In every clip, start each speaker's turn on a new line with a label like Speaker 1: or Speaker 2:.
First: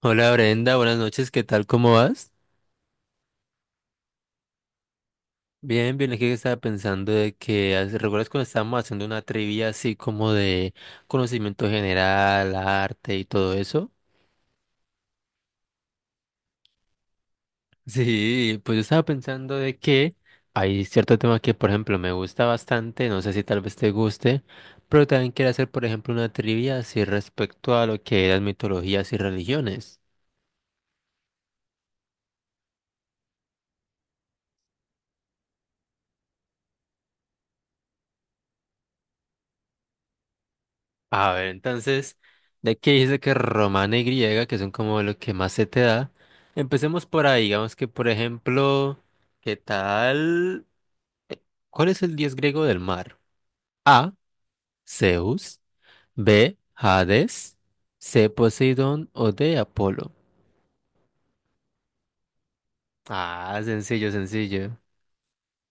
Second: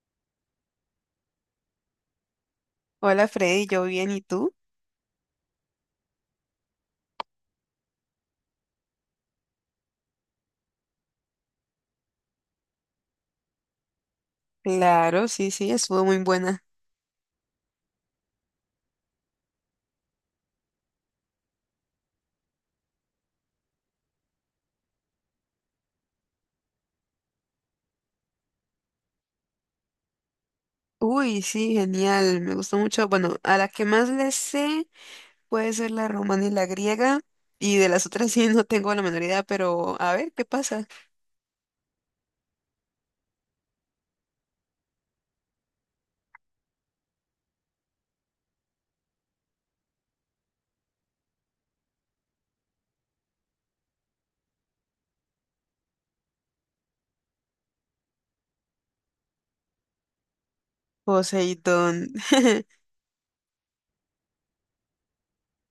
Speaker 1: Hola Brenda, buenas noches, ¿qué tal? ¿Cómo vas?
Speaker 2: Hola Freddy, yo bien, ¿y tú?
Speaker 1: Bien, bien, aquí estaba pensando de que, hace- ¿recuerdas cuando estábamos haciendo una trivia así como de conocimiento general, arte y todo eso?
Speaker 2: Claro, sí, sí, estuvo muy buena.
Speaker 1: Sí, pues yo estaba pensando de que hay cierto tema que, por ejemplo, me gusta bastante, no sé si tal vez te guste, pero también quiero hacer, por ejemplo, una trivia así respecto a lo que eran mitologías y religiones.
Speaker 2: Uy, sí, genial, me gustó mucho. Bueno, a la que más le sé puede ser la romana y la griega, y de las otras sí no tengo la menor idea, pero a ver, ¿qué pasa?
Speaker 1: A ver, entonces, de que dice que romana y griega, que son como lo que más se te da, empecemos por ahí, digamos que por ejemplo, ¿qué tal? eh, ¿Cuál es el dios griego del mar? A, Zeus, B, Hades, C, Poseidón o D, Apolo.
Speaker 2: Poseidón.
Speaker 1: Ah, sencillo, sencillo.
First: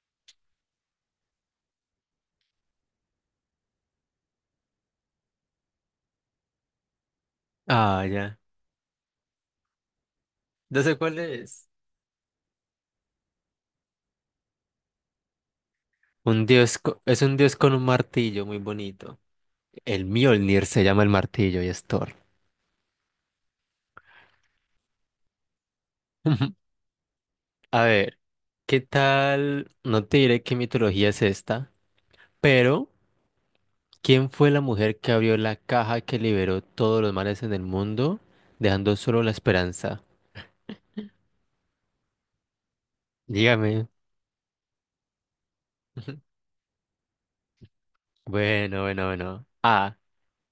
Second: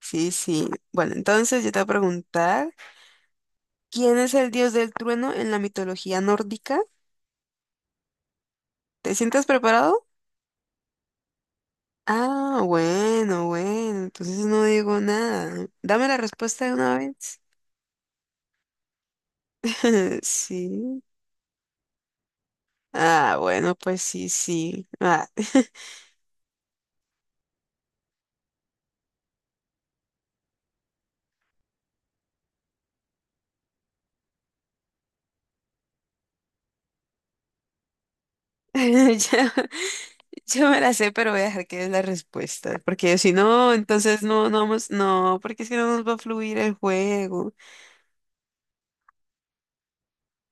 Speaker 2: Sí, sí. Bueno, entonces yo te voy a preguntar, ¿quién es el dios del trueno en la mitología nórdica?
Speaker 1: Ah, ya.
Speaker 2: ¿Te sientes preparado?
Speaker 1: No sé cuál es.
Speaker 2: Ah, bueno, bueno, entonces no digo nada. Dame la
Speaker 1: Un
Speaker 2: respuesta de
Speaker 1: dios
Speaker 2: una
Speaker 1: co- es un
Speaker 2: vez.
Speaker 1: dios con un martillo muy bonito. El Mjolnir se llama
Speaker 2: Sí.
Speaker 1: el martillo y es Thor.
Speaker 2: Ah, bueno, pues sí, sí. Ah.
Speaker 1: A ver, ¿qué tal? No te diré qué mitología es esta, pero ¿quién fue la mujer que abrió la caja que liberó todos los males en el mundo, dejando solo la
Speaker 2: Ya-
Speaker 1: esperanza?
Speaker 2: Yo, me la sé, pero voy a dejar que es la respuesta. Porque si no,
Speaker 1: Dígame.
Speaker 2: entonces no, no vamos, no, porque si no nos va a fluir el juego.
Speaker 1: Bueno, bueno, bueno. A.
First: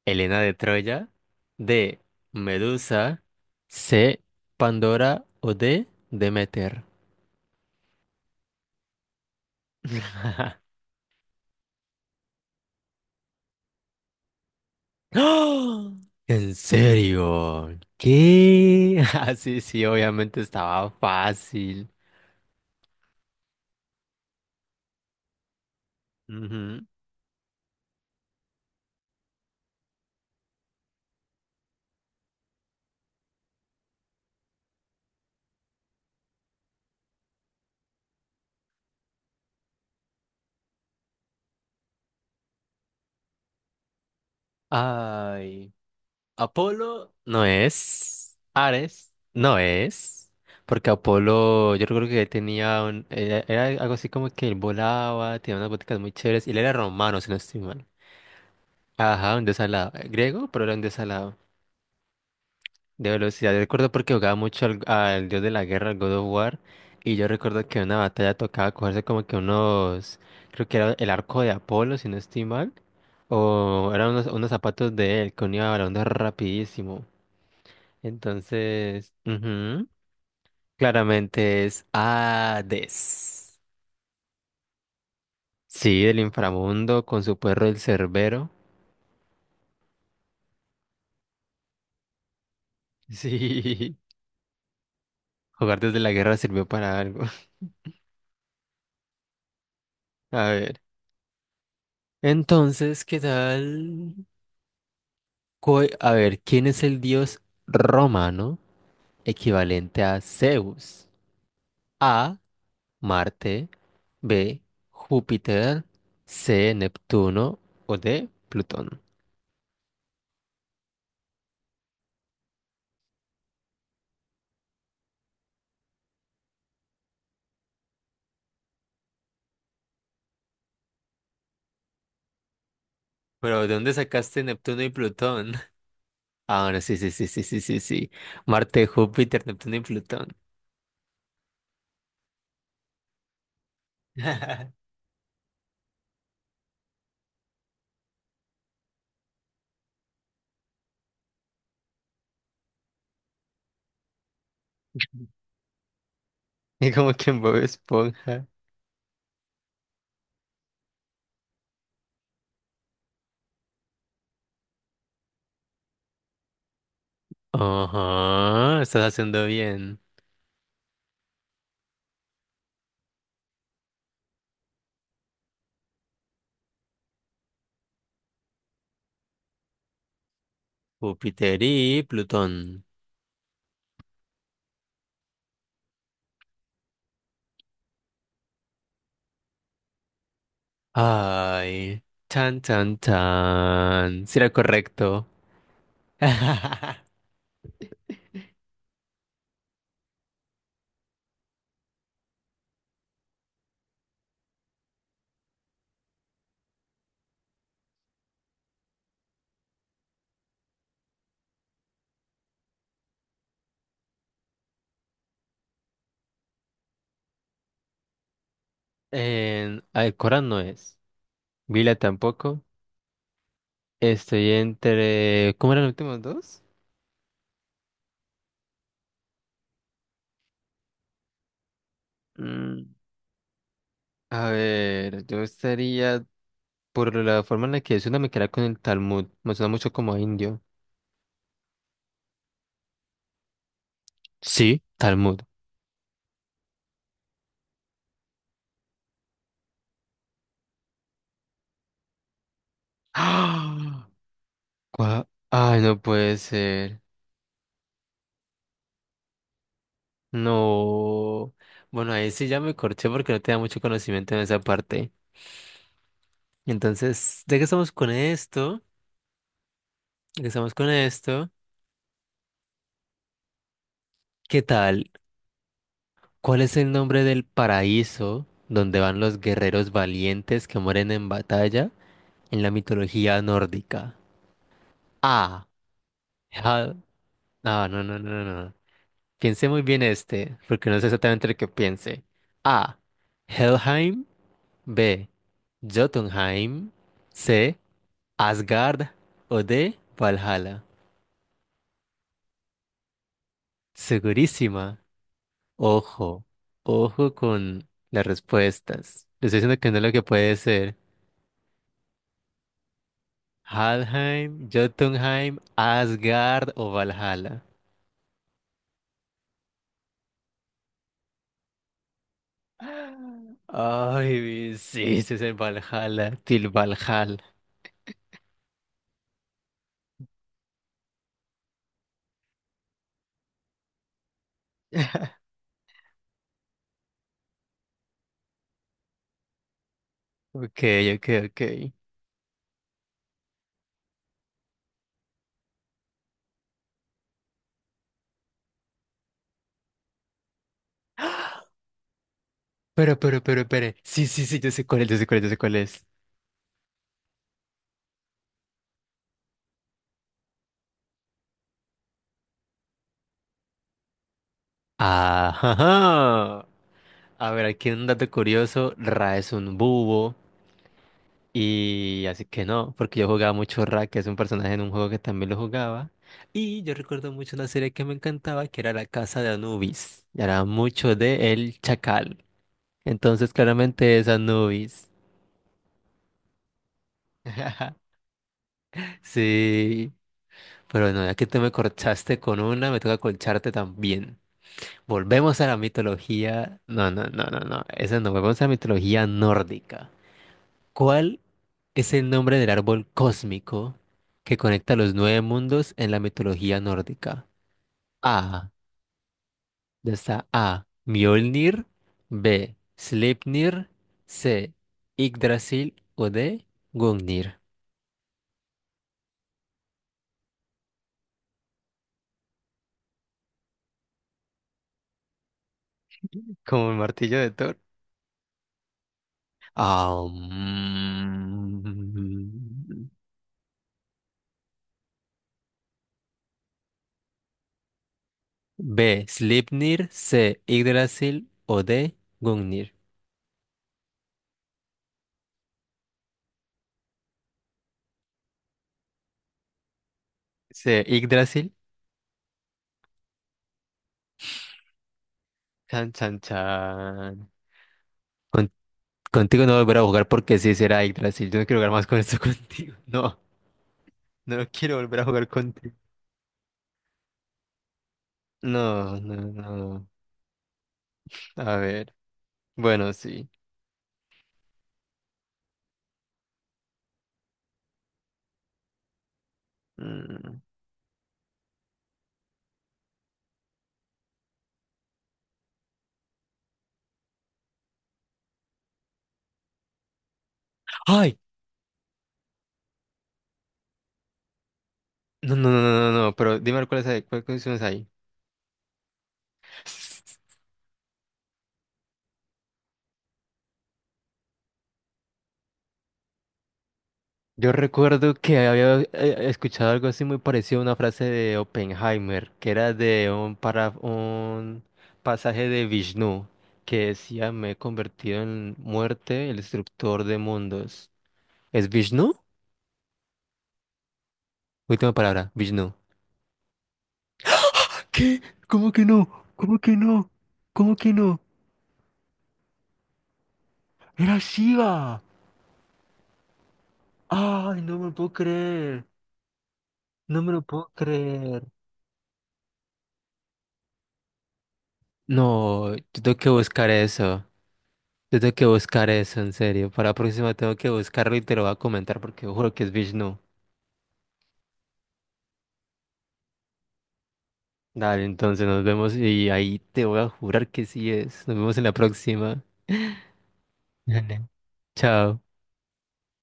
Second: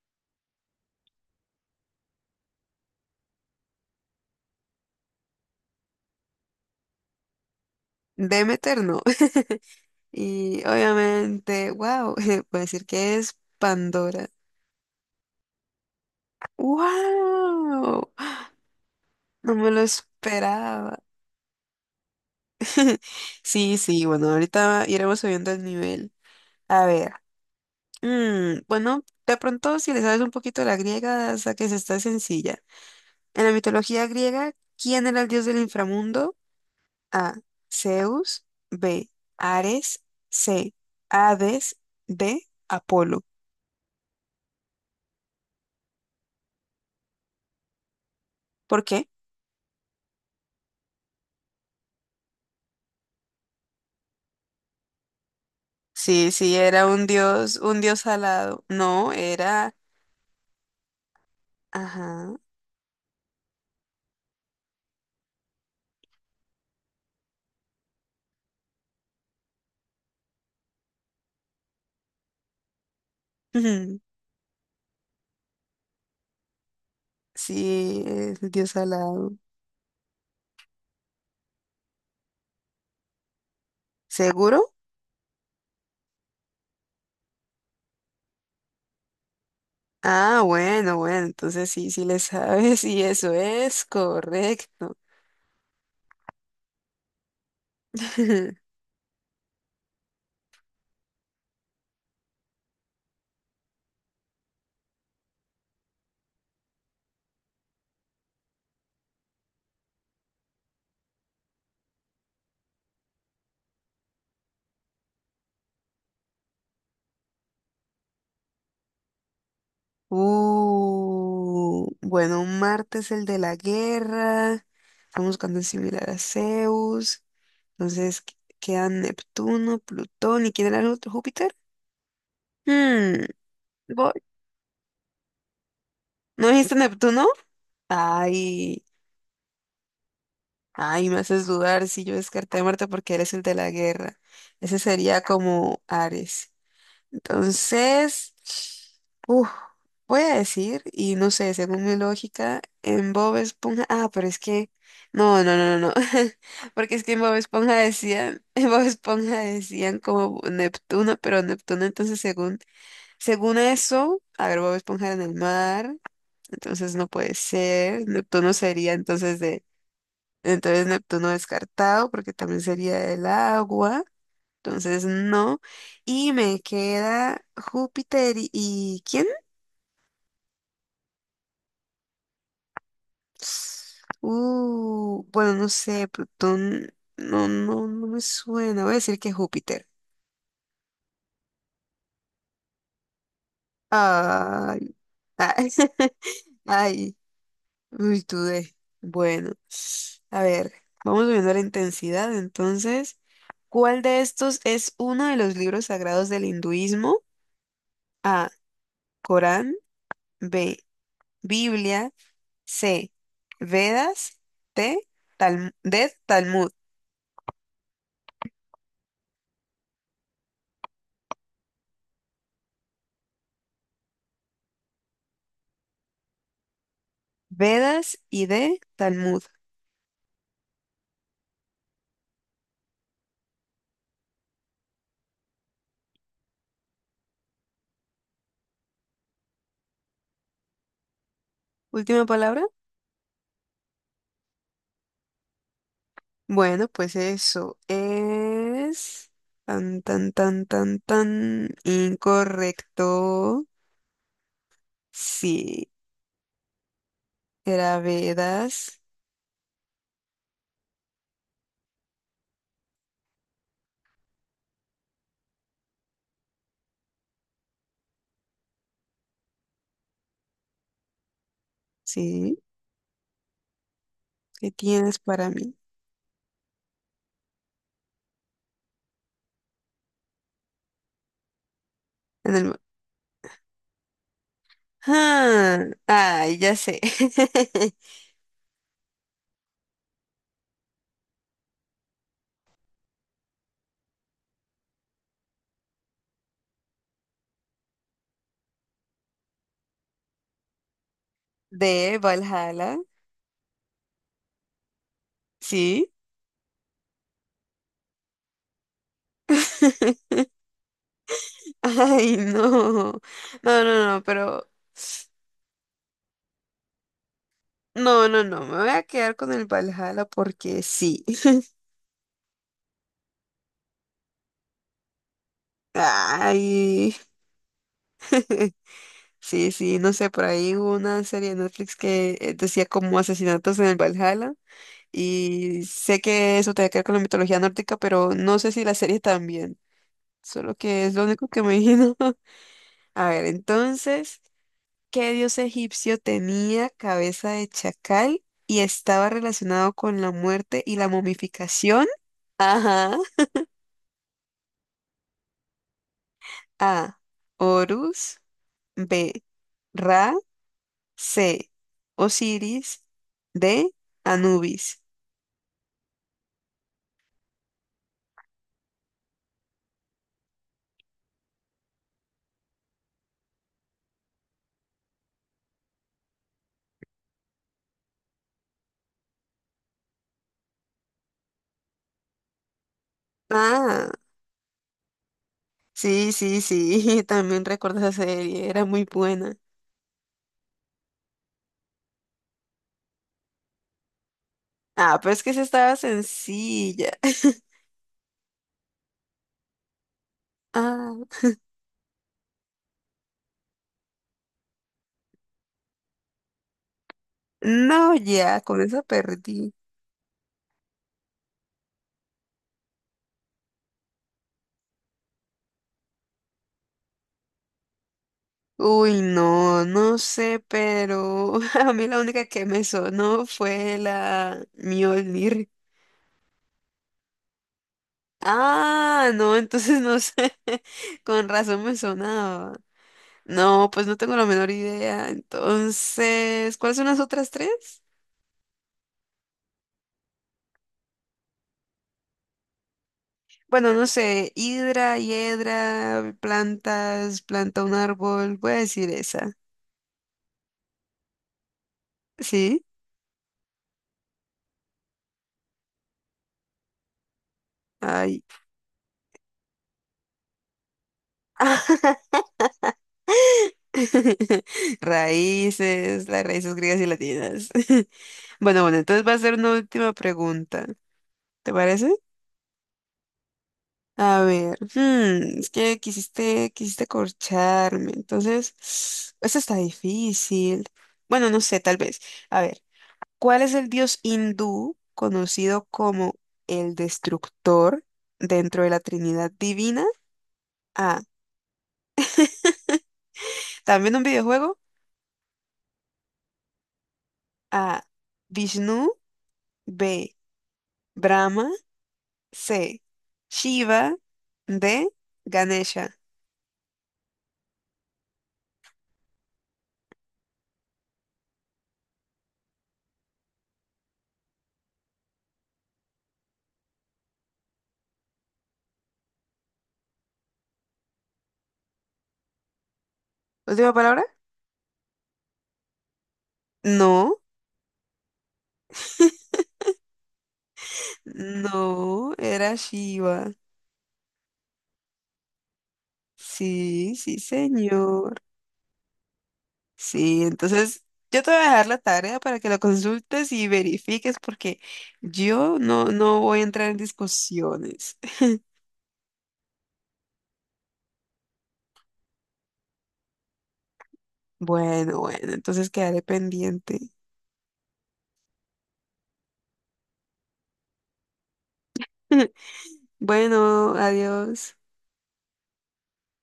Speaker 1: Helena de Troya. D. Medusa. C. Pandora o D. Demeter.
Speaker 2: Demeter no. Y obviamente, wow, voy a decir que es Pandora.
Speaker 1: ¡Ah! ¿En serio?
Speaker 2: ¡Wow!
Speaker 1: ¿Qué? Ah,
Speaker 2: No
Speaker 1: sí,
Speaker 2: me lo
Speaker 1: sí, obviamente estaba
Speaker 2: esperaba.
Speaker 1: fácil.
Speaker 2: Sí, sí, bueno, ahorita iremos subiendo el nivel.
Speaker 1: Ujú.
Speaker 2: A ver. Bueno, de pronto, si le sabes un poquito la griega, hasta que se está sencilla. En la mitología griega, ¿quién era el dios del inframundo? A. Zeus. B. Ares. C. Hades. D. Apolo.
Speaker 1: Ay, Apolo no es,
Speaker 2: ¿Por qué?
Speaker 1: Ares no es, porque Apolo yo creo que tenía era, era algo así como que él volaba, tenía unas boticas muy
Speaker 2: Sí,
Speaker 1: chéveres, y
Speaker 2: sí,
Speaker 1: él era
Speaker 2: era
Speaker 1: romano, si no estoy
Speaker 2: un
Speaker 1: mal.
Speaker 2: dios alado. No,
Speaker 1: Ajá, un dios
Speaker 2: era...
Speaker 1: alado, griego, pero era un dios alado.
Speaker 2: Ajá.
Speaker 1: De velocidad, yo recuerdo porque jugaba mucho al dios de la guerra, al God of War, y yo recuerdo que en una batalla tocaba cogerse como que unos, creo que era el arco de Apolo, si no estoy mal, o eran unos zapatos de él, que unía balondas rapidísimo.
Speaker 2: Sí, es el dios
Speaker 1: Entonces,
Speaker 2: alado.
Speaker 1: ujú, claramente es Hades.
Speaker 2: ¿Seguro?
Speaker 1: Sí, del inframundo con su perro el Cerbero.
Speaker 2: Ah, bueno, bueno, entonces sí, sí le sabes y eso es
Speaker 1: Sí,
Speaker 2: correcto.
Speaker 1: jugar desde la guerra sirvió para algo. A ver, entonces, ¿qué tal? Co- A ver, ¿quién es el dios romano equivalente a Zeus? A. Marte. B. Júpiter. C. Neptuno. O D. Plutón.
Speaker 2: Bueno, Marte es el de la guerra. Estamos buscando el similar a Zeus. Entonces quedan Neptuno, Plutón. ¿Y quién era el otro? ¿Júpiter? Hmm,
Speaker 1: Pero ¿de dónde
Speaker 2: Voy.
Speaker 1: sacaste Neptuno y Plutón?
Speaker 2: ¿No
Speaker 1: Ah,
Speaker 2: dijiste
Speaker 1: bueno, sí, sí, sí,
Speaker 2: Neptuno?
Speaker 1: sí, sí, sí, sí.
Speaker 2: Ay,
Speaker 1: Marte, Júpiter, Neptuno y Plutón.
Speaker 2: ay, me haces dudar si yo descarté a Marte porque él es el de la guerra. Ese sería como Ares. Entonces, uf, voy a decir, y no sé, según mi lógica, en Bob Esponja, ah, pero es que, no, no, no, no, no,
Speaker 1: Y
Speaker 2: porque es
Speaker 1: como
Speaker 2: que en
Speaker 1: que
Speaker 2: Bob
Speaker 1: en Bob
Speaker 2: Esponja decían,
Speaker 1: Esponja.
Speaker 2: en Bob Esponja decían como Neptuno, pero Neptuno entonces según, según eso, a ver, Bob Esponja era en el mar, entonces no puede ser, Neptuno
Speaker 1: Ajá,
Speaker 2: sería
Speaker 1: estás
Speaker 2: entonces
Speaker 1: haciendo
Speaker 2: de,
Speaker 1: bien.
Speaker 2: entonces Neptuno descartado, porque también sería el agua. Entonces, no. Y me queda Júpiter y, ¿quién?
Speaker 1: Júpiter y Plutón.
Speaker 2: Bueno, no sé, Plutón, no, no, no me suena. Voy a decir que Júpiter.
Speaker 1: Ay, tan, tan, tan. Si era
Speaker 2: Ay,
Speaker 1: correcto.
Speaker 2: ay, ay, uy, dudé. Bueno, a ver, vamos viendo la intensidad. Entonces, ¿cuál de estos es uno de los libros sagrados del hinduismo? A, Corán, B, Biblia. C. Vedas. T. D. Talmud.
Speaker 1: En Alcorán no es. Vila tampoco. Estoy entre... ¿Cómo eran los últimos dos?
Speaker 2: Vedas y D. Talmud.
Speaker 1: Mm, a ver, yo estaría... Por la forma en la que suena me queda con el Talmud. Me suena mucho como a indio.
Speaker 2: Última palabra.
Speaker 1: Sí, Talmud.
Speaker 2: Bueno, pues eso es tan, tan, tan, tan, tan incorrecto.
Speaker 1: ¡Ah! Gua- Ay,
Speaker 2: Sí,
Speaker 1: no puede ser.
Speaker 2: era Vedas.
Speaker 1: No. Bueno, ahí sí ya me corché porque no tenía mucho conocimiento en esa parte. Entonces, ya que estamos con esto, ya que estamos con esto,
Speaker 2: Sí,
Speaker 1: ¿qué
Speaker 2: ¿qué
Speaker 1: tal?
Speaker 2: tienes para mí?
Speaker 1: ¿Cuál es el nombre del paraíso donde van los guerreros valientes que mueren en batalla
Speaker 2: En
Speaker 1: en la
Speaker 2: el...
Speaker 1: mitología nórdica? A.
Speaker 2: Ah, ay,
Speaker 1: Hel-
Speaker 2: ya sé.
Speaker 1: Ah, no, no, no, no, no. Piense muy bien este, porque no sé exactamente lo que piense. A. Helheim. B. Jotunheim. C. Asgard. O D. Valhalla.
Speaker 2: De Valhalla.
Speaker 1: Segurísima.
Speaker 2: Sí.
Speaker 1: Ojo, ojo con las respuestas. Le estoy diciendo que no es lo que puede ser.
Speaker 2: Ay, no. No, no, no, pero.
Speaker 1: Halheim, Jotunheim, Asgard o Valhalla.
Speaker 2: No, no, no. Me voy a quedar con el Valhalla porque sí.
Speaker 1: Ay, sí, ese es el Valhalla, Til
Speaker 2: Ay.
Speaker 1: Valhalla.
Speaker 2: Sí, sí, no sé, por ahí hubo una serie de Netflix que decía como asesinatos en el Valhalla. Y sé que eso tiene que ver con la mitología nórdica, pero no sé si la serie también. Solo
Speaker 1: Ok,
Speaker 2: que es lo
Speaker 1: ok,
Speaker 2: único
Speaker 1: ok.
Speaker 2: que me imagino. A ver, entonces. ¿Qué dios egipcio tenía cabeza de chacal y estaba relacionado con la muerte y la momificación? Ajá.
Speaker 1: Pero, pero. Sí, sí, sí, yo sé cuál es, yo sé cuál es, yo sé cuál es.
Speaker 2: A. Horus. B. Ra. C. Osiris. D. Anubis.
Speaker 1: Ajá. A ver, aquí un dato curioso. Ra es un búho. Y así que no, porque yo jugaba mucho Ra, que es un personaje en un juego que también lo jugaba. Y yo recuerdo mucho una serie que me encantaba, que era La Casa de Anubis. Y era mucho de El Chacal. Entonces,
Speaker 2: Ah,
Speaker 1: claramente es Anubis.
Speaker 2: sí, sí, sí. También recuerdo esa serie. Era muy buena.
Speaker 1: Sí, pero bueno, ya que tú me corchaste con una, me toca colcharte también.
Speaker 2: Ah, pero es que
Speaker 1: Volvemos
Speaker 2: esa
Speaker 1: a la
Speaker 2: estaba
Speaker 1: mitología. No,
Speaker 2: sencilla.
Speaker 1: no, no, no, no. Esa no, volvemos a la mitología nórdica.
Speaker 2: Ah,
Speaker 1: ¿Cuál es el nombre del árbol cósmico que conecta los nueve mundos en la mitología nórdica?
Speaker 2: no, ya,
Speaker 1: A.
Speaker 2: con esa perdí.
Speaker 1: Ya está A. Mjolnir. B. Sleipnir. C. Yggdrasil. O D. Gungnir.
Speaker 2: Uy, no, no sé, pero a mí la única que me sonó fue la Mjolnir.
Speaker 1: Como el martillo de Thor.
Speaker 2: Ah, no, entonces no
Speaker 1: Ah,
Speaker 2: sé. Con razón me sonaba.
Speaker 1: mm.
Speaker 2: No, pues no tengo la menor idea. Entonces, ¿cuáles son las otras tres?
Speaker 1: B. Sleipnir. C. Yggdrasil. O D. Gungnir.
Speaker 2: Bueno, no sé, hidra, hiedra, plantas, planta un árbol. Voy a decir esa.
Speaker 1: C. Yggdrasil.
Speaker 2: ¿Sí?
Speaker 1: Chan, chan, chan.
Speaker 2: Ay.
Speaker 1: Contigo no volver a jugar porque sí será Yggdrasil. Yo no quiero jugar más con esto contigo. No, no quiero volver a jugar contigo.
Speaker 2: Raíces, las raíces griegas y latinas. Bueno, bueno,
Speaker 1: No,
Speaker 2: entonces va
Speaker 1: no,
Speaker 2: a ser una
Speaker 1: no.
Speaker 2: última pregunta. ¿Te
Speaker 1: A
Speaker 2: parece?
Speaker 1: ver. Bueno, sí.
Speaker 2: A ver, hmm, es que quisiste corcharme, entonces, esto está
Speaker 1: Mm.
Speaker 2: difícil. Bueno, no sé, tal vez. A ver, ¿cuál es el dios hindú conocido como el destructor dentro de la Trinidad Divina? A.
Speaker 1: ¡Ay!
Speaker 2: También un videojuego.
Speaker 1: No, no, no, no, no, no. Pero dime cuáles hay, cuáles
Speaker 2: A.
Speaker 1: hay.
Speaker 2: Vishnu. B. Brahma. C. Shiva. D. Ganesha.
Speaker 1: Yo recuerdo que había escuchado algo así muy parecido a una frase de Oppenheimer, que era de un, para, un pasaje de Vishnu, que decía, me he convertido en muerte, el destructor de mundos. ¿Es Vishnu?
Speaker 2: ¿Última palabra?
Speaker 1: Última palabra, Vishnu.
Speaker 2: No,
Speaker 1: ¿Qué? ¿Cómo que no? ¿Cómo que no? ¿Cómo que no?
Speaker 2: no, era Shiva.
Speaker 1: Era Shiva.
Speaker 2: Sí, sí,
Speaker 1: Ay, no me lo puedo
Speaker 2: señor.
Speaker 1: creer. No
Speaker 2: Sí,
Speaker 1: me lo puedo
Speaker 2: entonces yo te voy
Speaker 1: creer.
Speaker 2: a dejar la tarea para que la consultes y verifiques porque yo
Speaker 1: No, yo
Speaker 2: no,
Speaker 1: tengo
Speaker 2: no
Speaker 1: que
Speaker 2: voy a
Speaker 1: buscar
Speaker 2: entrar en
Speaker 1: eso.
Speaker 2: discusiones.
Speaker 1: Yo tengo que buscar eso, en serio. Para la próxima tengo que buscarlo y te lo voy a comentar porque juro que es Vishnu.
Speaker 2: Bueno, bueno, entonces quedaré pendiente.
Speaker 1: Dale, entonces nos vemos y ahí te voy a jurar que sí es. Nos vemos en la próxima.
Speaker 2: Bueno,
Speaker 1: Dale.
Speaker 2: adiós.
Speaker 1: Chao.